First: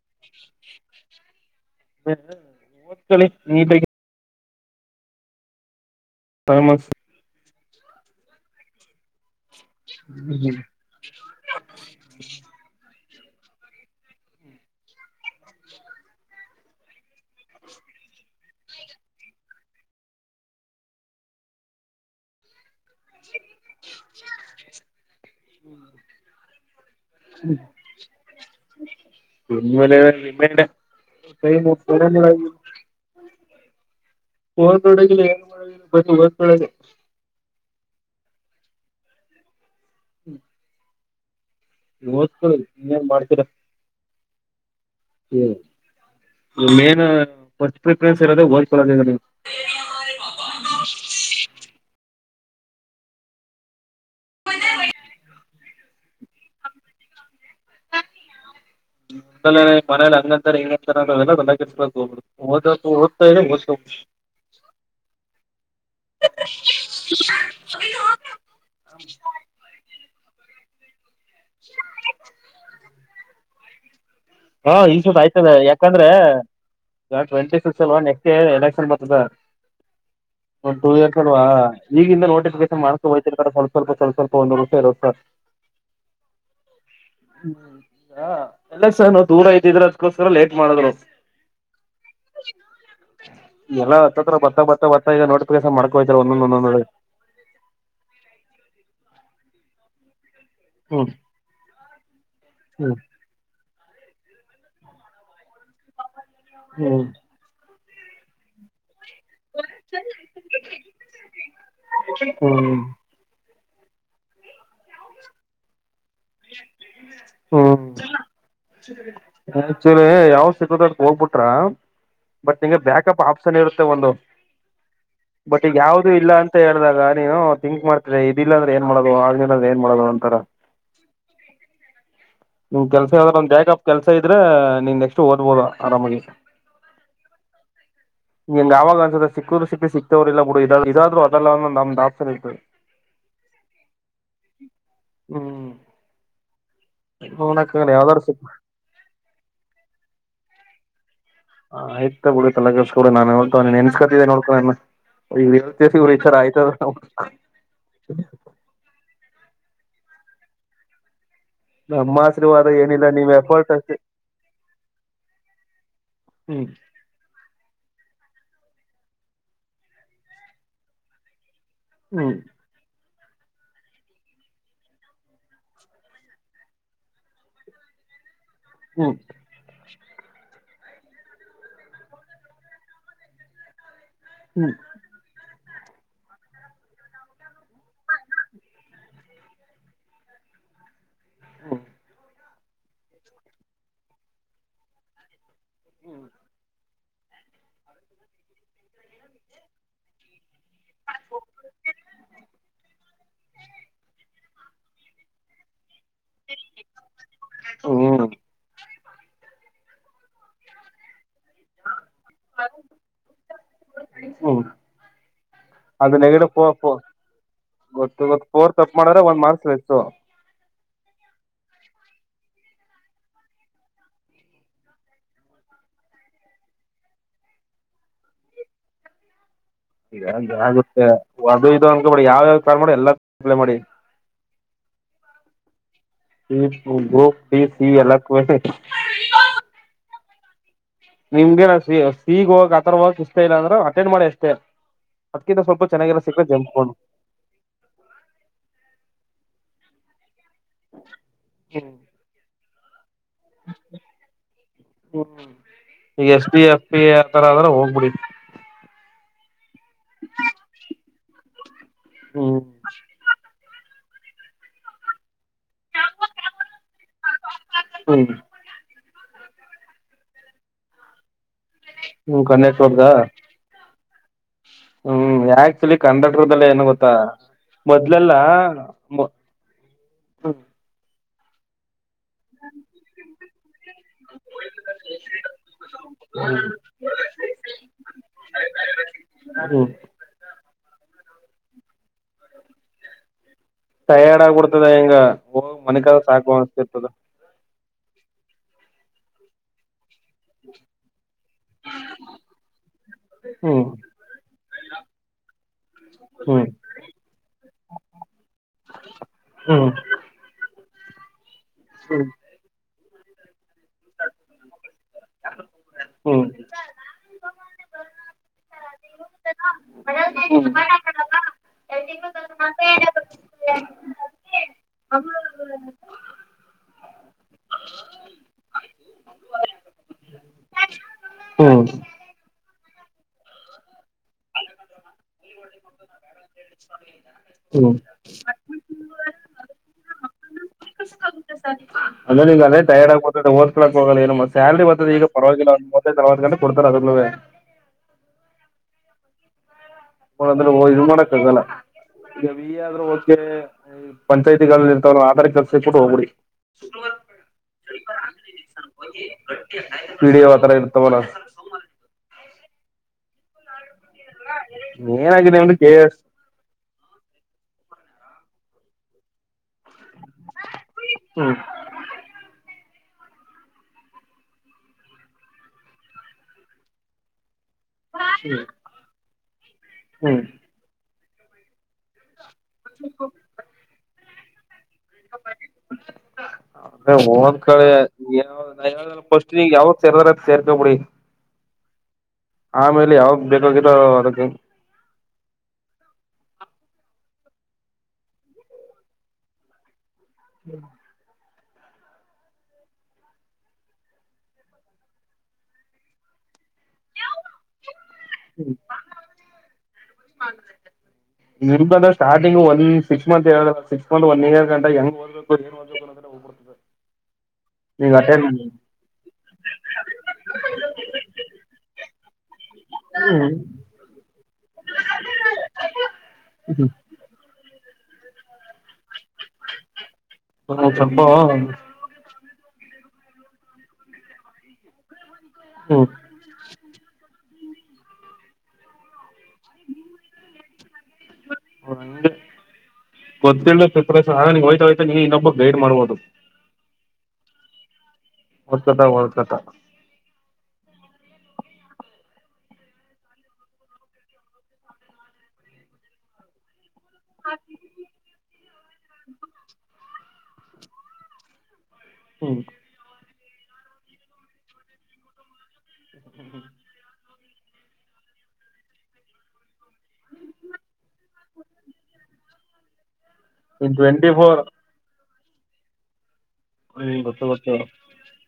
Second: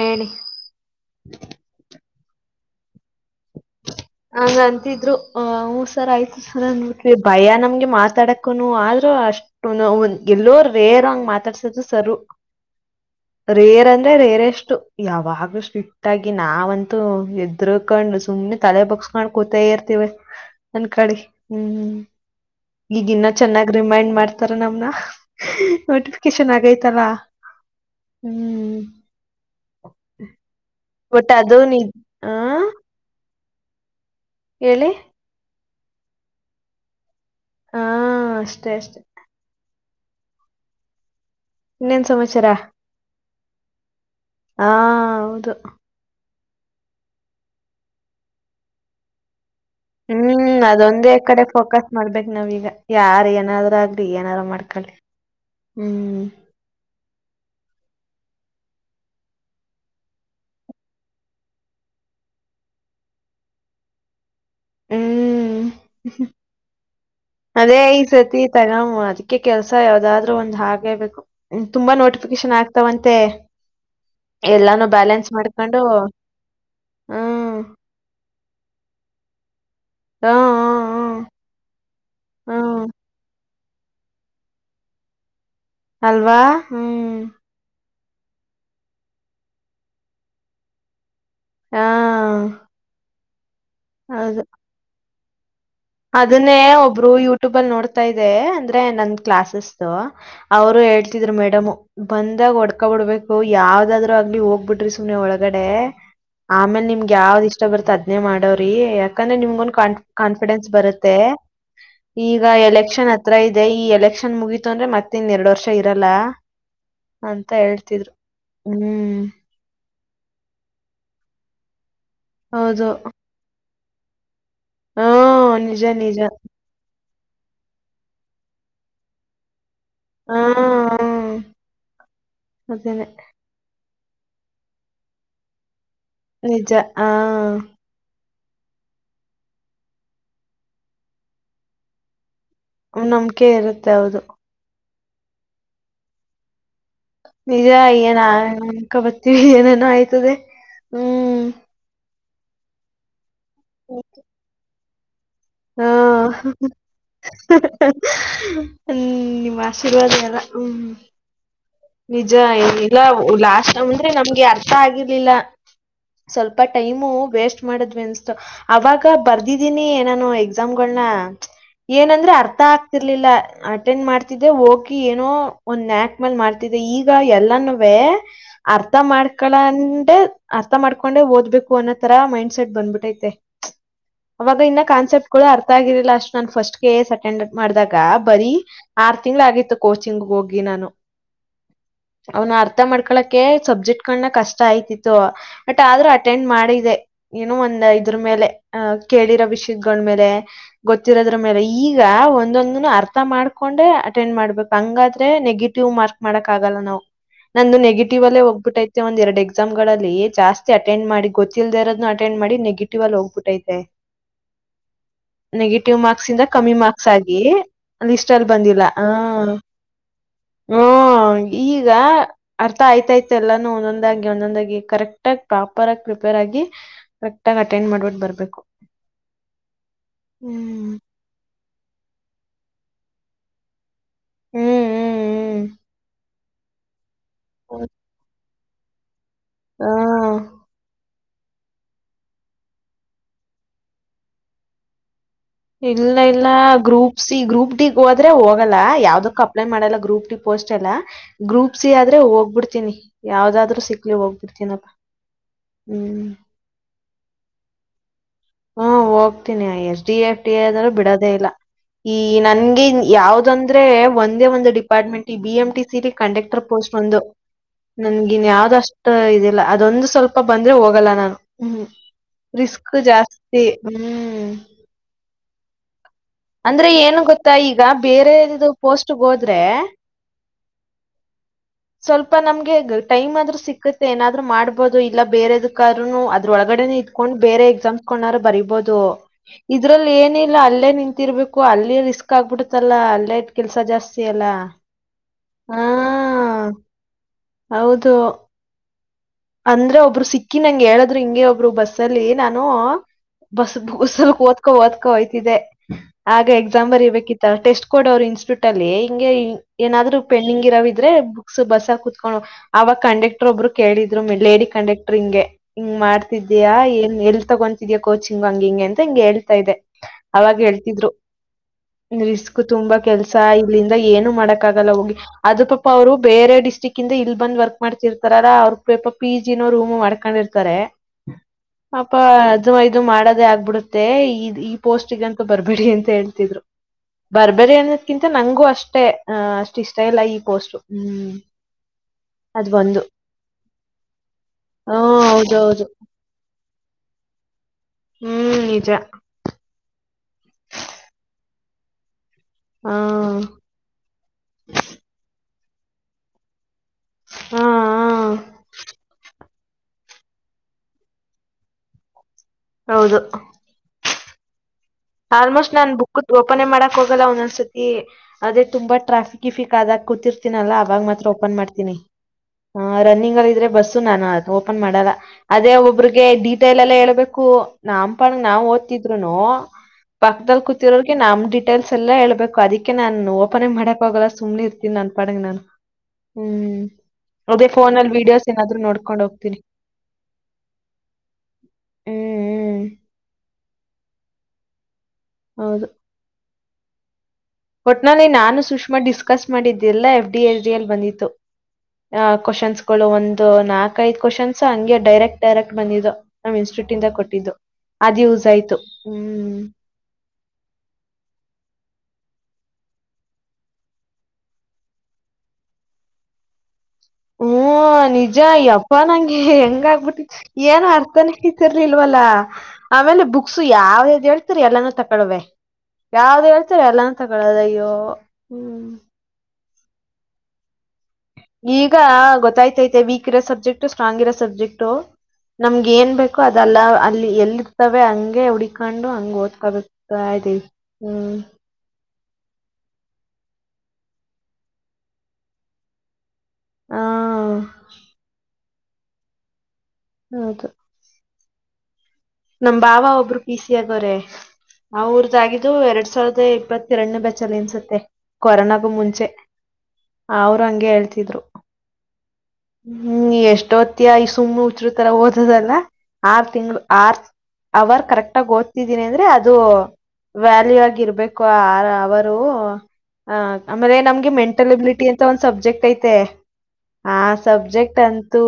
ಹೇಳಿ? [unintelligible] ಕುತ್ಕೋಳಿ ನೀಟಾಗಿ. [unintelligible] ಹಂಗ ಅಂತಿದ್ರು ಅ ಹು ಸರ್ ಆಯ್ತು ಸರ್ ಫೇಮಸ್ ನೋಡಿದರ ಭಯ ನಮ್ಗೆ ಮಾತಾಡಕ್ಕನು ಆಲ್ [unintelligible] ಲೊ ಅಷ್ಟ ನಾವು ಎಲ್ಲೋ ರೇರ್ ಹಂಗ್ ಮಾತಾಡ್ಸಿದ್ ಸರು. [unintelligible] ರೇರ್ ಅಂದ್ರೆ ರೇರ್ ಎಷ್ಟು ಯಾವಾಗ ಸ್ಟ್ರಿಟ್ ಆಗಿ ನಾವಂತೂ ಹೆದರಕೊಂಡ [unintelligible] ಸುಮ್ನೆ ತಲೆ ಬಗ್ಸ್ಕೊಂಡ್ ಕೂತ ಇರ್ತಿವ ಅನ್ಕಳಿ ಹು ಹು [unintelligible] ಈಗಿನ್ನ ಚೆನ್ನಾಗ್ ರಿಮೈಂಡ್ ಮಾಡ್ತಾರ ನಮ್ನ ನೋಟಿಫಿಕೇಶನ್ ಆಗೈತಲ್ಲಾ? [unintelligible] ಹೂ [unintelligible] ಮನೆ ಅವರ ರಿಮೈಂಡ್ ಟೈಮು ನಿ ಸೇರಂಗಿಲ್ ಹ ಇವು [unintelligible] ಫೋನ್ ಹೇಳಿ ತುಡುಗ್ಲೇ ಬಂದ್ಲು ಬಸ್ ಒಳಗ [unintelligible] ಆ ಅಷ್ಟೇ ಅಷ್ಟೇ? [unintelligible] ಹು [unintelligible] ಇನ್ನೇನ್ ಸಮಾಚಾರ ಓದ್ಕಳಿ ಇನ್ನೇನ್ ಮಾಡ್ತೀರಾ? [unintelligible] ಆ ಹೌದು? [unintelligible] ಮೇನ್ ಫಸ್ಟ್ ಪ್ರಿಫರೆನ್ಸ್ ಇರೋದ ಓದಕೋದ ಇದರಲ್ಲಿ. [unintelligible] ಹೂ ಅದೊಂದೇ ಕಡೆ ಫೋಕಸ್ ಮಾಡ್ಬೇಕ. [unintelligible] ನಾವೀಗ ಯಾರ್ ಏನಾದರೂ ಆಗಲಿ ಏನಾರೂ ಮಾಡ್ಕೊಳ್ಳಿ. [unintelligible] ಹೂ [unintelligible] ಹು [unintelligible] ಹೋದಲ್ಲೆ ಮನೇಲಿ ಹಂಗ ಅಂತಾರೆ ಹಿಂಗ ಅಂತಾರೆ ಅದೆಲ್ಲಾ ಮನೇಲ್ ಬೆಚ್ಚಬೇಕು ಓದೋದು ಓದ್ತಾ ಇದರೆ ಓದ್ಕೋಬೇಕು. [unintelligible] ಹೂ [unintelligible] ಅದೇ ಈ ಸತಿ ತೋಗಮಾ ಅದಕ್ಕೆ ಕೆಲಸಾ ಯಾವದಾದ್ರು ಒಂದ್ ಹಾಗೇಬೇಕು. [unintelligible] ತುಂಬಾ ನೋಟಿಫಿಕೇಶನ್ ಆಗ್ತಾವಂತೆ? [unintelligible] ಹಾ ಎಲ್ಲಾನು ಈಗ ಬ್ಯಾಲೆನ್ಸ್ ಬಾಯತ್ತವೆ ಮಾಡ್ಕೊಂಡು ಯಾಕಂದ್ರೆ ಟ್ವೆಂಟಿ ಹ್ಮ್ ಸಿಕ್ಸ್ ನೇ [unintelligible] ಮುಂದೆ ಎಲೆಕ್ಷನ್ ಬರತದ? [unintelligible] ಹ್ಮ್ ಒಂದ್ ಹ್ಮ್ ಟೂಎ ಹ್ಮ್ ಕೊಡುವಾ ಈಗಿಂದ ನೋಟಿಫಿಕೇಶನ್ ಹ್ಮ್ ಮಾಡ್ಕೊಂಡೆ ಹೋಯತೀರತಾರ ಸ್ವಲ್ಪ [unintelligible] ಸ್ವಲ್ಪ ಸ್ವಲ್ಪ ಓದುದಕ್ಕೆ ರೊಕ್ಕ [unintelligible] ಅಲ್ವಾ ಹೂ [unintelligible] ಈಗ ಎಲೆಕ್ಷನ್ ದೂರ ಇದ್ದಿದ್ರ ಅದ್ಕೋಸ್ಕರ ಲೇಟ್ ಮಾಡಿದ್ರು. [unintelligible] ಹಾ [unintelligible] ಎಲ್ಲ ಹತ್ತತ್ರ ಹೌದು ಬತ್ತ ಬತ್ತ ಬತ್ತಾ ಬರ್ತಾ ಇದೆ ನೋಡಿ. [unintelligible] ಅದನ್ನೇ ಒಬ್ರು ಯೂಟ್ಯೂಬ ಅಲ್ಲಿ ನೋಡ್ತಾ ಇದೇ ಅಂದ್ರೆ ನನ್ ಕ್ಲಾಸಸ್ ದು [unintelligible] ಅವರು ಹ್ಮ್ ಹೇಳ್ತಿದ್ರು ಮೇಡಂ ಬಂದಾಗ ಹೊಡ್ಕೊ ಹ್ಮ್ ಬಿಡ್ಬೇಕು ಯಾವ [unintelligible] ಯಾವಾದ್ರರು ಆಗ್ಲಿ ಹೋಗ್ಬಿಟ್ರಿ ಸುಮ್ಮನೆ ಒಳಗಡೆ ಆಮೇಲೆ ಹ್ಮ್ ನಿಮ್ಗೆ ಯಾವ್ದ್ ಇಷ್ಟ ಬರ್ತ ಅದ [unintelligible] ಅದನೇ ಮಾಡವ್ರಿ ಯಾಕಂದ್ರೆ ನಿಮ್ಗ ಕ ಕಾನ್ಫಿಡೆನ್ಸ್ [unintelligible] ಕಾನ್ಫಿಡೆನ್ಸ್ ಬರುತ್ತೆ ಈಗ ಹ್ಮ್ ಎಲೆಕ್ಷನ್ ಹತ್ರ [unintelligible] ಇದೆ ಈ ಎಲೆಕ್ಷನ್ ಮುಗಿತ ಅಂದ್ರೆ ಮತ್ತೆ ಇನ್ ಎರಡ್ ವರ್ಷ ಇರ [unintelligible] ಹೂ ಹೇಳ್ತಿದ್ರು [unintelligible] ಹ್ಮ್ ಆಯ್ತ ತೊಗರಿ ಯಾವ ಸಿಗದ ಅದಕ ಹೋಗ್ಬಿಟ್ರ [unintelligible] ಬಟ್ ನಿಂಗ ಹೌದು ಬ್ಯಾಕಪ್ ಆಫ್ಷನ್ ಇರುತ್ತೆ ಒಂದು [unintelligible] ಹ್ಮ್ ಬಟ್ ಈಗ ನಿಜ ಯಾವ್ದ ನಿಜ ಇಲ್ಲ ಅಂತ ಹೇಳ್ದಾಗ ನೀನು ತಿಂಕ್ ಮಾಡ್ತರ ಇದಿಲ್ಲಾಂದ್ರೆ ಏನ್ ಮಾಡೋದು ಆಗ್ಲಿಲ್ಲ ಅಂದ್ರೆ ಏನ್ ಮಾಡೋದು ಅಂತಾರ ಹಾ ನಿಮ ಅದೇನೆ ಕೆಲ್ಸ ಯ್ರ ಒಂದ ಬ್ಯಾಕಪ್ ಕೆಲ್ಸ ಇದ್ರೆ ನೀನ್ ನೆಕ್ಸ್ಟ್ ಓದ್ಬೋದು ಆರಾಮಾಗಿ ನಿಜ ಹ ಹೆಂಗ್ ಯಾವಾಗ ಅನ್ಸದ ಸಿಕ್ಕಿದರು ಸಿಕ್ಕಲಿ ಸಿಕ್ತವ್ರ ಇಲ್ಲ ಬಿುಡು ಇದ್ರರು ಅಲ್ಲ ನಮ್ದ ಆಪ್ಷನ್ ಇರುತ್ತೆ ನಂಬಿಕೆ ಇರುತ್ತೆ ಹೌದು ಹ್ಮ್ ನಿಜ ನೋಡಕಲ್ಲ ಯಾವ್ದಾರು ಏನ ಸಿ ಕ ಬತ್ತೀವಿ ಏನನ ಆಯ್ತದೆ ಹ್ಮ್ ಎ ತಲೆ ಕೆಡಿಸ್ಕೋಬೇಡ ನಾ ಅವತ್ತು ನೆನೆಸ್ಕೋತಿದ್ದೆ ನೋಡ್ಕೊಳ್ಳೋಣ ಹಾ [inaudible] ಹ್ಮ ನಿಮ್ಮ್ ಆಶೀರ್ವಾದ ಎಲ್ಲ ಹ್ಮ್ ನಮ್ಮ ನಿಜ ಆಶೀರ್ವಾದ ಏನಲ್ಲ ಏನಿಲ್ಲ ನೀವ್ ಎಫರ್ಟ್ ಲಾಸ್ಟ್ ಅಷ್ಟೇ ಅಂದ್ರೆ ನಮ್ಗೆ ಅರ್ಥ ಆಗಿರ್ಲಿಲ್ಲ ಸ್ವಲ್ಪ ಹ್ಮ್ ಟೈಮು ವೇಸ್ಟ್ ಮಾಡದ್ವಿ ಅನ್ಸ್ತು ಅವಾಗ ಬರ್ದಿದೀನಿ ನಾನು ಎಕ್ಸಾಮ್ಗಳನ ಏನಂದ್ರೆ ಹ್ಮ್ ಅರ್ಥ ಆಗ್ತಿಲ್ಲ ಇಲ್ಲ ಅಟೆಂಡ್ ಮಾಡ್ತಿದ್ದೆ ಹೋಗಿ ಏನೋ ಒಂದ್ ನ್ಯಾಕ್ ಮೇಲ್ ಮಾಡ್ತಿದ್ದೆ ಈಗ ಎಲ್ಲಾನ ವ ಅರ್ಥ ಹ್ಮ್ ಮಾಡ್ಕೊಳ ಅರ್ಥ ಮಾಡ್ಕೊಂಡೆ ಓದ್ಬೇಕು ಅನ್ನೋ ತರ ಮೈಂಡ್ಸೆಟ್ ಬಂದ್ಬಿಟ್ಟೈತೆ ಅವಾಗ ಹ್ಮ್ ಇನ್ನ ಕಾನ್ಸೆಪ್ಟ್ ಗಳು ಅರ್ಥ ಆಗರಿಲ್ಲ ಅ ನ ಫಸ್ಟ್ ಕೆ ಎಸ್ ಅಟೆಂಡ್ ಮಾಡಿದಾಗ ಬರೀ ಆರ್ ತಿಂಗ್ಗಳ ಆಗಿತ್ತು ಕೋಚಿಂಗ್ ಹೋಗಿ ಹೋಗಿ ನಾನು ಹ್ಮ ಅವ್ನು ಅರ್ಥ ಮಾಡ್ಕೊಳಕೆ ಸಬ್ಜೆಕ್ಟ್ ಕನ ಕಷ್ಟ ಆಯ್ತಿತ್ತು ಬಟ್ ಆದ್ರೂ ಅಟೆಂಡ್ ಮಾಡಿದೆ ಏನು ಒಂದ ಇದ್ರ ಮೇಲೆ ಅಹ ಕೇಳಿರೋ ವಿಷಯಗಳ ಮೇಲೆ ಗೊತ್ತಿರೋದ್ರ ಮೇಲೆ ಈಗ ಒಂದೊಂದ ಅರ್ಥ ಮಾಡ್ಕೊಂಡೆ ಅಟೆಂಡ್ ಮಾಡ್ಬೇಕು ಹಂಗಾದ ನೆಗೆಟಿವ್ ಮಾರ್ಕ್ ಮಾಡಕಕ್ ಆಲ್ಲ ನಾವು ನಂದು ಹ್ಮ್ ನೆಗೆಟಿವ್ ಹ್ಮ್ ಅಲ್ಲೇ ಹೋಗ್ಬಿಟ್ಟೈ ಒಂದ ಎರಡು ಎಕ್ಸಾಮ್ ಗಳಲ್ಲಿ ಜಾಸ್ತಿ ಅಟೆಂಡ್ ಮಾಡಿ ಗೊತ್ತ ಗೊತ್ತಿಲ್ದೆ ಇರೋದನ ಅಟೆಂಡ್ ಮಾಡಿ ನೆಗೆಟಿವ್ ಅಲ್ಲಿ ಹೋಗ್ಬಿಟ್ಟೈತೆ ಹ್ಮ್ ನೆಗೆಟಿವ್ ಅದು ಮಾರ್ಕ್ಸ್ ಇಂದ ನೆಗಡಿ ಪೋ ಕಮ್ಮಿ ಮಾರ್ಕ್ಸ್ ಆಗಿ ಗೊತ್ತು ಗೊತ್ತು ಲಿಸ್ಟಲ್ಲಿ ಫೋರ್ ಬಂದಿಲ್ಲ ತಪ್ಪ ಹ ಮಾಡಿದ್ರೆ ಒಂದ್ ಮಾರ್ಕ್ಸ್ ಲೆಸ್ಸು ಹ್ಮ ಈಗ ಅರ್ಥ ಆಯ್ತಾಯ್ತು ಎಲ್ಲಾನು ಒಂದೊಂದಾಗಿ ಒಂದೊಂದಾಗಿ ಕರೆಕ್ಟ ಆಗಿ ಪ್ರಾಪರ್ ಆಗಿ ಪ್ರಿಪೇರ್ ಆಗಿ ಕರೆಕ್ಟ್ ಅಟೆಂಡ್ ಮಾಡ್ಬಟ್ಟು ಬರ್ಬೇಕು ಹ [inaudible] ಹ್ಮ್ ಹಂಗಾಗುತ್ತೆ ಈಗ ಅದ ಇದ ಅನ್ಕೋಬೇಡಿ ಯಾವ ಯಾವ ಕಾಲ್ ಮಾಡಿ ಎಲ್ಲ ಕಪ್ಲೈ ಮಾಡಿ ಹ್ಮ್ ಹ್ಮ್ ಹ್ಮ್ ಈ ಸಿ ಅಲ್ಲಗ [inaudible] ಹಾ ನಿಮ್ಗೆ ನ ಸೀಗ್ ಹೋಗಕ್ ಆತರ ಹೋಗಕ್ ಇಷ್ಟ ಇಲ್ಲ ಅಂದ್ರೆ ಅಟೆಂಡ್ ಮಾಡಿ ಅಷ್ಟೇ ಅದ್ಕಿಂತ ಸ್ವಲ್ಪ ಇಲ್ಲ ಚೆನ್ನಾಗಿರೋ ಸಿಕ್ಕ್ರೆ ಇಲ್ಲ ಜಂಪ್ಕೊಂಡು ಗ್ರೂಪ್ ಸಿ ಗ್ರೂಪ್ ಡಿಗ್ ಹೋದ್ರೆ ಹೋಗಲ್ಲ ಯಾವ್ದಕ್ ಅಪ್ಲೈ ಮಾಡಲ್ಲ ಗ್ರೂಪ್ ಡಿ ಪೋಸ್ಟ್ ಎಲ್ಲ ಗ್ರೂಪ್ ಸಿ ಆದ್ರೆ ಹೋಗ್ಬಿಡ್ತೀನಿ ಯಾವದಾದ್ರರು ಸಿಕ್ಲಿ ಹೋಗ್ಬಿಡ್ತೀನಪ್ಪ ಈಗ ಎಸ್ ಪಿ ಎಫ್ ಪಿ ಆ ತರ ಆದದ್ರ ಹೋಗ್ಬಿಡಿ ಹ್ಮ ಹೋಗ್ತನಿ ಎಸ್ ಡಿ ಎಫ್ ಡಿ ಆದ್ರೂ ಬಿಡೋದೇ ಇಲ್ಲ ಈ ಹ್ಮ್ ನನ್ಗೆ ಯಾವ್ದಂದ್ರೆ ಒಂದೇ ಒಂದ್ department B M T C conductor post ಒಂದು ಹ್ಮ್ ನನ್ಗಿನ್ ಯಾವ್ದಷ್ಟ ಇದಿಲ್ಲ ಅದೊಂದು ಸ್ವಲ್ಪ ಬಂದ್ರೆ ಹೋಗಲ್ಲ ನಾನು ಹ್ಮ ಹ್ಮ್ ರಿಸ್ಕ್ ಕಂಡಕ್ಟರ್ದ ಜಾಸ್ತಿ ಹ್ಮ್ ಹ್ಮ್ ಯಾಲಿ ಕನ್ನಟದಲ್ಲ ಏನು ಅಂದ್ರೆ ಗೊತ್ತಾ ಈಗ ಮೊದ್ಲೆಲ್ಲ ಬೇರೆದು ಪೋಸ್ಟ್‌ಗ್ ಹ ಹೋದ್ರೆ ಸ್ವಲ್ಪ ನಮ್ಗೆ ಟೈಮ್ ಆದ್ರೂ ಸಿಕ್ ಏನಾದ್ರು ಮಾಡ್ಬಹುದು ಇಲ್ಲ ಬೇರೆದಕ್ಕ್ರನು ಅದ್ರೊಳಗಡೆನೆ ಇತ್ಕೊಂಡು ಬೇರೆ ಎಕ್ಸಾಮ್ಸ್ ಕೊಂಡಾರರು ಬರಿಬಹುದು ಹ್ಮ್ ಇದ್ರಲ್ಲಿ ಏನ ಇಲ್ಲ ಅಲ್ಲೇ ನಿಂತಿರ್ಬೇಕು ಅಲ್ಲೇ ರಿಸ್ಕ್ ಆಗ್ಬಿಡತ್ತಲ್ಲ ಅಲ್ಲೇ ಕೆಲ್ಸ ಜಾಸ್ತಿ ಟಯರ್ಡ್ ಅಲ್ಲ ಆಗ್ಬಿಡ್ತದ ಹೆಂಗ ಹೋಗ್ ಮನಿಕದ ಸಾಕು ಹ್ಮ್ ಅನ್ಸ್ತಿರ್ತದ ಹೌದು ಅಂದ್ರೆ ಒ ಒಬ್ರು ಸಿಕ್ಕಿ ನಂಗಗೆ ಹೇಳದ್ರು ಹಿಂಗೆ ಒಬ್ರು ಬಸ್ಸಲ್ಲಿ ನಾನು ಬಸ್ ಹ್ಮ್ ಬಸಲ್ ಓದ್ಕೋ ಓದ್ಕೋ ಯ್ತಿದೆ ಆಗ ಹ್ಮ್ ಎಕ್ಸಾಮ್ ಬರಿಬೇಕಿತ್ತ ಟೆಸ್ಟ್ ಕೊಡ ಅವ್ರ ಇನ್ಸರೀಟ್ಯೂಟ್ ಅಲ್ಲಿ ಹಿಗೆ ಹ್ಮ್ ಏನಾದ್ ಹ್ಮ್ ಪೆಂಡಿಂಗ್ ಇರೋ ಬುಕ್ಸ್ ಬಸ್ ಕುತ್ಕೊಂಡು ಅವಾಗ ಕಂಡಕ್ಟರ್ ಒಬ್ಬರು ಕೇಳಿದ್ರು ಲೇಡಿ ಕಂಡಕ್ಟರ್ ಹಿಂ ಹಿಂಗ್ ಹ್ಮ್ ಮಾಡ್ತಿದಯಾ ಏನ್ ಎಲ್ ತಗೊತಿದಯಾ ಕೋಚಿಂಗ್ ಹಂಗ ಹಿಂ ಅಂತ ಹಿಂಗ ಹ ಇದೆ ಅವಾಗ ಹೇಳ್ತಿದ್ರು ರಿಸ್ಕ್ ತುಂಬಾ ಕೆಲ್ಸ ಇಲ್ಲಿಂದ ಏನು ಮಾಡಕ್ ಆಗಲ್ಲ ಹೋಗಿ ಅದ ಪಾಪಾ ಅವ್ರು ಬೇರೆ ಡಿಸ್ಟ್ರಿಕ್ ಇಂದ ಇಲ್ ಬಂದ್ ವರ್ಕ್ ಮಾಡ್ತಿರ್ತಾರಾರ ಅವ್ರ ಪಪ ಪಿ ಜಿನೋ ರೂಮ್ ಮಾಡ್ಕೊಂಡಿರ್ತಾರೆ ಹ್ಮ್ ಅಪ ಅದು ಇದು ಮಾಡದೇ ಆಗ್ಬಿಡುತ್ತೆ ಈ ಈ ಪೋಸ್ಟ ಗಂತ ಬರ್ಬೇಡಿ ಅಂತ ಹೇಳ್ತಿದ್ರು ಬರ್ಬರಿ ಹ್ಮ್ ಅನ್ನೋದ್ಕಿಂತ ನಂಗಂಗೂ ಅಷ್ಟೇ ಅ ಅಷ್ಟ್ ಇಷ್ಟ ಇಲ್ಲ ಈ ಪೋಸ್ಟ್ ಹ್ಮ್ ಅಂದ್ರಗೆ ಅದ್ ಅ ಒಂದು ಟೈರ್ಡ್ ಆಗ್ಬಸ್ಏ ಸಲ್ರಿರ್ತ್ತದ ಹ್ಮ್ ಈಗ ಹೌದೌದು ಪರವಾಗಿಲ್ಲ ಕೊಡ್ತರ ಅದಲ್ಲವೇ ಹ್ಮ್ ನಿಜ ಮದ್ರ ಮಾಡಕ್ಕ ಆಗಲ್ಲ ಈಗ ವಿ ಹಾ ಆದ್ರೂ ಹದಗೆ ಪಂಚಾಯಿತಿಗಳಲ್ಲಿ ಇರ್ತವ್ರ ಆಧಾರ್ ಕೆಲಸ ಕೂ ಹೋಗ್ಬಿ ಶುಕ್ರವ ಹಾ ಹಾ ಜಡಿ ಆ [unintelligible] ಪೀಡಿವತರ ಇರ್ತರ ವಲ್ಲ ಹೌದು ಏನಾಗಿದೆ ಆಲ್ಮೋಸ್ಟ್ ಅಂದ್ರೆ ಕೆ ನಾನ್ ಎಸ್ ಬುಕ್ ಓಪನೇ ಮಾಡಕ್ ಹೋಗಲ್ಲ ಒಂದೊಂದ್ಸತಿ ಅದೇ ತುಂಬಾ ಟ್ರಾಫಿಕ್ ಇಫಿಕ್ ಕಾದಾಗ ಕೂತಿರ್ತೀನಲ್ಲಾ ಆಗ ಮಾತ್ರ ಹ್ಮ್ ಓಪನ್ ಮಾಡ್ತೀನಿ ಹ ರನ್ನಿಂಗ್ ಅಲ್ಲಿ ಇದ್ರೆ ಬಸ್ಸು ನಾನು ಅ ಓಪನ್ ಮಾಡಲ್ಲ ಅದೇ ಒಬ್ರಿಗೆ ಡೀಟೇಲ್ ಎಲ್ಲ ಹೇಳ್ಬೇಕು ನಾಮ್ ಪಣ ನಾವ್ ಓದ್ರರೀದ್ರುನು ಹ್ಮ್ ಪಕ್ಕದಲ್ ಕೂತಿರೋರ್ಗೆ ನಮ್ ಡೀಟೇಲ್ಸ್ ಎಲ್ಲಾ ಹೇಳ್ಬೇಕು ಅದಿಕ್ಕೆ ನಾನನ್ ಓಪನ್ರರೇಮಾಡಕ್ ಹೋಗಲ್ಲ ಸುಮ್ನೆ ಇರ್ತೀನಿ ನನ್ಪಾಡಂಗ ನಾನನ್ ಹ್ಮ್ ಅ ಒಂದ್ ಅದೇ ಕಳ ಫೋನಲ್ಲಿ ವಿಡಿಯೋಸ್ ಏನಾದ್ರು ನೋಡ್ಕೊಂಡ್ ಫಸ್ಟ್ ಹೋಗ್ತೀನಿ ನೀ ಯಾವಾಗ ಸೇರ್ದಾರ ಸೇರ್ಕ್ಬ ಬಿಡಿ ಹ್ಮ್ ಹ್ಮ್ ಆಮೇಲೆ ಯಾವಾಗ ಬೇಕಾಗಿರೋ ಅದಕ್ಕೆ ಹೌದು ಒಟ್ನಲ್ಲಿ ನಾನು ಸುಷ್ಮಾ ಡಿಸ್ಕಸ್ ಮಾಡಿದ್ದೆಲ್ಲ ಎಫ್ಡಿಎಸ್ಡಿಎಲ್ ಬಂದಿತ್ತು ಆ ಕ್ವನ್ಸ್ ಗಳು ಒಂದು ನಾಕ ಐದು ಕ್ವನ್ಸ್ ಹಂ ಡೈರೆಕ್ಟ್ ಡೈರೆಕ್ಟ್ ಬಂದಿದ್ದು ಕೊಟ್ಟ ಇದು ಅದು ಯೂಸ್ ಹ್ಮ್ ಆಯ್ತು ಹ್ಮ್ ನಿಮ್ದಂದ್ರೆ ಸ್ಟಾರ್ಟಿಂಗ್ ಒಂದ ಸಿಕ್ಸ್ ಮಂತ್ ಹೇಳ ಸಿಕ್ಸ್ ಮತ್ ಒನ್ ಏರ್ ಗಂಟ ಹೆಂಗ್ಓದಬೇಕು ಏನ್ದ್ಬೇಕ ಅ್ರ ಹೋಗ್ಬಿಡ್ತದೆ ಹ್ಮ ನೀಗ ನಿಜ ಅಟೆಂಡ್ ಯಪ್ಪ ನಂಗೆ ಹೆಂಗ ಆಗ್ಬಿಟ್ಟ ಏನ್ ಅರ್ಥನೇ ಹತಿರ್ ಇಲ್ವಲ್ಲ ಆಮೇಲೆ ಬುಕ್ಸ್ ಯಾವ್ದ್ದು ಹೇಳ್ತರಿ ಎಲ್ಲಾನೂ ತಕಳುವೆ ಯಾವ್ದು ಹೇಳ್ತಾರೆ ಹ್ಮ್ ಎಲ್ಲಾನ ತಗೊಳ್ಳದಯ್ಯೋ ಹ್ಮ್ ಸ್ವಲ್ಪ ಈಗ ಗೊತ್ತಾಯ್ತತೆ ವೀಕ್ ಇರೋ ಸಬ್ಜೆಕ್ಟ್ ಸ್ಟ್ರಾಂಗ್ ಇರೋ ಸಬ್ಜೆಕ್ಟು ನಮ್ಗೆ ಹ್ಮ್ ಏನ್ ಬೇಕೋ ಅದಲ್ಲ ಅಲ್ಲಿ ಎಲ್ಲಿ ಇರ್ತವೆ ಹಂಗೆ ಹುಡ್ಕೊಂಡು ಹಂಗ ಓದ್ತ ಅದತಾರಿ ಹ್ಮ್ ಗೊತ್ತ ಹಯ್ತಾ ಹ್ತಾ ನೀ ಇನ್ನೊಬ್ಬ ಗೈಡ್ ಮಾಡ್ಬಹದು ಹಾ ಓದತದ ದತತ ಹೌದು ನಮ್ ಬಾವ ಒಬ್ರು ಪಿ ಸಿ ಆಗವ್ರೆ ಆ ಊರದಾಗಿದ್ದು ಎರಡ್ ಸಾವಿರದ ಇಪ್ಪತ್ತು ತಿರಣ್ಣು ಬೆಚ್ಚಲ್ಲಿ ಎನ್ಸುತ್ತೆ ಕೊರೋನಾಗು ಮುಂಚೆ ಅವರು ಹಂಗಗೆ ಹೇಳ್ತಿದ್ರು ಹ್ಮ್ ಹ್ಮ್ ಎಷ್ಟೋತ್ತಿಯ ಈ ಸುಮ್ನೆ ಉಚ್ರು ತರ ಓದದಲ್ಲ ಆರ್ ತಿಂಗಗಳು ಆರ್ ಅವರ್ ಕರೆಕ್ಟ್ಗ ಓದ್ತಿದ್ದೀನಿ ಅಂದ್ರೆ ಅದು ವ್ಯಾಲ್ಯೂ ಆಗಿ ಇರ್ಬೇಕು ಆ ಆರ ಅವರು. ಹ ಇನ್ ಆಮೇಲೆ ಟ್ವೆಂಟಿ ನಮ್ಗೆ ಫೋರ್ ಮೆಂಟಲ್ ಎಬಿಲಿಟಿ ಅಂತ ಒಂದ್ ಸಬ್ಜೆಕ್ಟ್ ಐತೆ. ಹ್ಮ ಆ ಗೊತ್ತ ಗತ್ತ. ಸಬ್ಜೆಕ್ಟ್ ಅಂತು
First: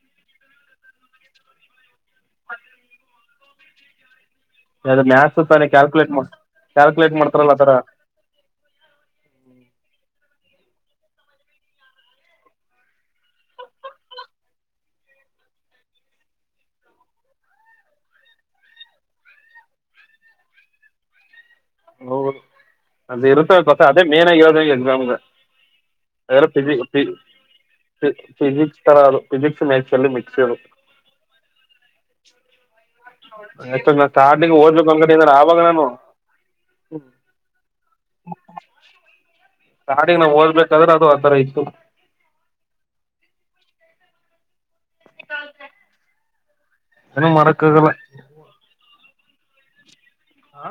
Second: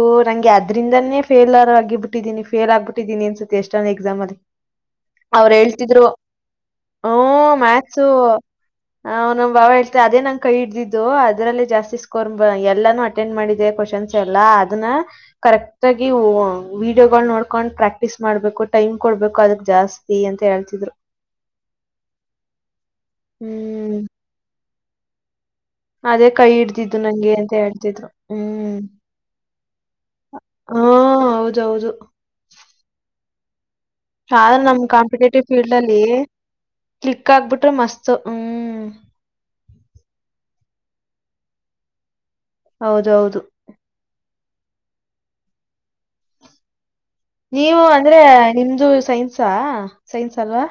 ಗ್ಯಾಥರಿಂಗ್ ಅನೆ ಫೇಲ್ರ್ ಆಗಿ ಬಿಟ್ಟಿದ್ದಿನಿ ಫೇಲ್ ಆಗಿಬಿಟ್ಟಿದ್ದೀನಿ ಅನ್ಸುತ್ತೆ ಎಷ್ಟನ ಎಕ್ಸಾಮ ಅಲ್ಲಿ. ಅದು ಮ್ಯಾಥ್ಸ್ ಅವರ ತಾನೆ ಹೇಳ್ತಿದ್ರು ಕ್ಯಾಲ್ಕುಲೇಟ್ ಮಾಡ ಹ ಕ್ಯಾಲ್ಕುಲೇಟ್ ಮಾಡ್ತಾರಲ್ಲ ಆತರ ಮ್ಯಾಥಸು. ಹು ನ. ಬಾವ ಹೇಳ್ತ ಅದೇ ನಂಗ ಕೈ ಹಡ್ದಿದ್ದು ಅದರಲ್ಲಿ ಜಾಸ್ತಿ ಸ್ಕೋರ್ ಎಲ್ಲಾನು ಅಟೆಂಡ್ ಮಾಡಿದೆ. [unintelligible] ಎಲ್ಲ ಅದನ್ನ ಕರೆಕ್ಟ್ ಆಗಿ ವಡಿಯೋ ನೋಡ್ಕೊಂಡ್ ಪ್ರಾಕ್ಟೀಸ್ ಮಾಡ್ಬೇಕು ಟೈಮ್. ಕೊಡ್ಬೇಕು ಅದಕ್ ಜಾಸ್ತಿ ಅಂತ ಹೇಳ್ತಿದ್ರು. ಹೌದು ಅದು ಇರುತ್ತವೆ ಗೊತ್ತ ಹ್ಮ್ ಅದೇ ಮೇನ್ಗ ಆಗಿ ಇರೋದು ಈ ಎಕ್ಸಾಮ್ ಗ. ಅದೇ ಅ ಕೈ ಫಜಿ ಹಿಡ್ದಿದ್ದು ಪೀ ನಂಗೆ ಅಂತ ಹೇಳ್ತಿದ್ರು ಫಿಸಿಕ್ಸ್ ಹ್ಮ್ ತರ ಅದು ಫಿಸಿಿಕ್ಸ್ ಮ್ಯಾಥಸ್ ಮಿಕ್ಸ್ ಅದು. ಹಾ ಹೌದೌದು. [inaudible] ಆಕ್ಚುಲಿ ನಾ ಹ ಸ್ಟಾರ್ಟಿಂಗ್ ನಮ್ಮ ಓದ್ಬೇಕು ಅನ್ಕೊಂಡಿದ್ದೆ ಕಾಂಪಿಟೇಟಿವ್ ಆವಾಗ ಫೀಲ್ಡ್ ನಾನು ಅಲ್ಲಿ ಕ್ಲಿಕ್ ಆಗ್ಬಿಟ್ರೆ ಮಸ್ತ್ ಹ್ಮ್. ಸ್ಟಾರ್ಟಿಂಗ್ ನಾವು ಓದ್ಬೇಕಾದ್ರೆ ಅದು ಆತರ ಇತ್ತು. ಹೌದೌದು. ಏನು ನೀವು ಮಾಡಕ್ಕಾಗಲ್ಲ ಅಂದ್ರೆ ನಿಮ್ದು ಸೈನ್ಸಾ ಸೈನ್ಸ್ ಅಲ್ವಾ.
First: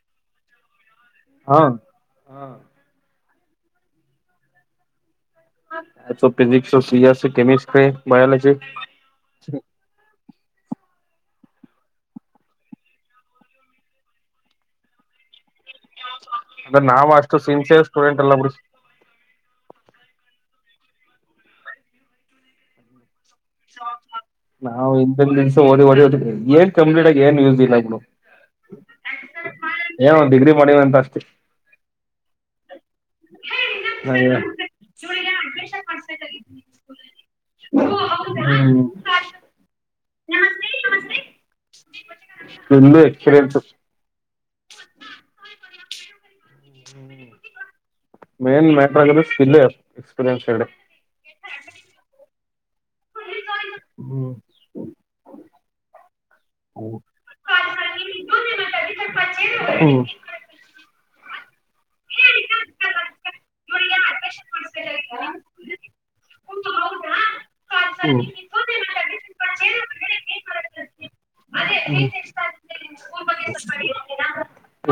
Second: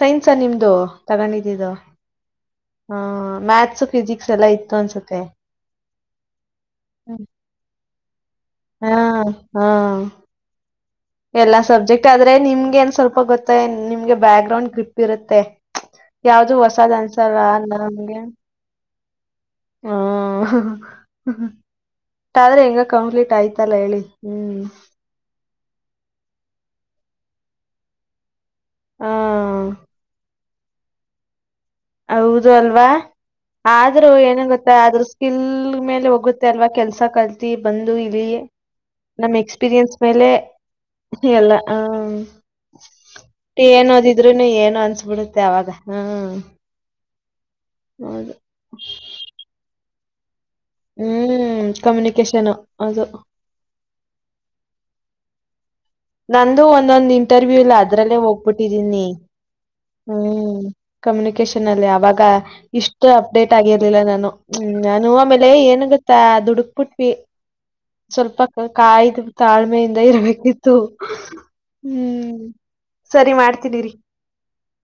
ಸೈನ್ಸ ನಿಮ್ದು ಹಾ ತಗೊಂಡಿದ್ದಿದ್ದ ಹ. ಮ್ಯಾಥಸ್ ಫಿಸಿಕ್ಸ್ ಎಲ್ಲ ಇತ್ತು ಅನ್ಸುತ್ತೆ. So physics C S chemistry biology. ಹಾ ಹಾ. ಎಲ್ಲಾ ಸಬ್ಜೆಕ್ಟ್ ಆದ್ರೆ ನಿಮ್ಗೆ ಏನ್ ಸ್ವಲ್ಪ ಗೊತ್ತ ನಿಮ್ಗೆ ಬ್ಯಾಕ್ ಗ್ರೌಂಡ್ ಗ್ರಿಪ್. ಇರುತೆ ಯಾವ್ದು ಅಂದ್ರೆ ಹೊಸದ್ ನಾವ್ ಅಷ್ಟು ಅನ್ಸಲ್ವಾ ಅಲ್ಲ ಸಿನ್ಸಿಯರ್ ಸ್ಟೂಡೆಂಟ್ ನಮ್ಗೆ. ಅಲ್ಲ ಬಿಡು ಹ. ಅಟ್ಟ ಆದ್ರೆ ಈಗ ಕಂಪ್ಲೀಟ್ ಆಯ್ತಲ್ಲ ಹೇಳಿ ಹ್ಮ್. ನಾವು ಹಿಂದಿನ ದಿವ್ಸ ಓದಿ ಓದಿ ಓದಿ ಏನ್ ಕಂಪ್ಲೀಟ್ ಆಗಿ ಏನು ಯೂಸ್ ಇಲ್ಲ ಬ್ರೋ ಹ್ಮ ಏನ ಒಂದ ಡಿಗ್ರಿ. ಮಾಡೆವ ಅಂತ ಅಷ್ಟೆ. ಹೌದು ಅಲ್ವಾ. ಆದ್ರೂ ಏನ ಗೊತ್ತಾ ಆದ್ರೂ ಸ್ಕಿಲ್ ಮೇಲೆ ಹೋಗುತ್ತೆ ಅಲ್ವಾ ಕೆಲ್ಸ ಕಲ್ತಿ ಬಂದು ಇಲ್ಲಿ. ಹ್ಮ್ ನಮ್ ಎಕ್ಸ್ಪೀರಿಯೆನ್ಸ್ ಮೇಲೆ ಎಲ್ಲಾ. ಸ್ಕಿಲ್ಲು ಎಕ್ಸ್ಪೀರಿಯನ್ಸ್ ಏನದಿದ್ರುನು ಏನು ಅನ್ಸ್ಬಿಡುತ್ತೆ ಅವಾಗ ಹ್ಮ. ಹ್ಮ್ಮ್ ಮೇನ್ ಮ್ಯಾಟರ್ ಆಗೋದು ಸ್ಕಿಲ್ ಎಕ್ಸ್ಪೀರಿಯನ್ಸ್ ಎರಡೇ. ಹ್ಮ್ ಕಮ್ಯುನಿಕೇಶನ್ ಅದು. ಹ್ಮ್ ನಂದು ಹ್ಮ್ ಒಂದೊಂದು ಇಂಟರ್ವ್ಯೂ ಇಲ್ಲ ಅದ್ರಲ್ಲೇ ಹೋಗ್ಬಿಟ್ಟಿದ್ದೀನಿ. ಹ್ಮ್ ಕಮ್ಯುನಿಕೇಶ. [unintelligible] ಅವಾಗ ಇಷ್ಟು ಅಪ್ಡೇಟ್ ಆಗಿರ್ಲಿಲ್ಲ ನಾನು ನಾನು ಆಮೇಲೆ ಏನ ಗುತ್ತಾ ದುಡ್. ದುಡ್ಡ ಕೊಟ್ವಿ. ಸ್ವಲ್ಪ ಕಾಯ್ದು ತಾಳ್ಮೆಯಿಂದ ಇರ್ಬೇಕಿತ್ತು. ಹ್ಮ್ ಹ್ಮ್ಮ್. ಸರಿ ಮಾಡ್ತೀನಿ ಇರಿ. ಹ್ಮ್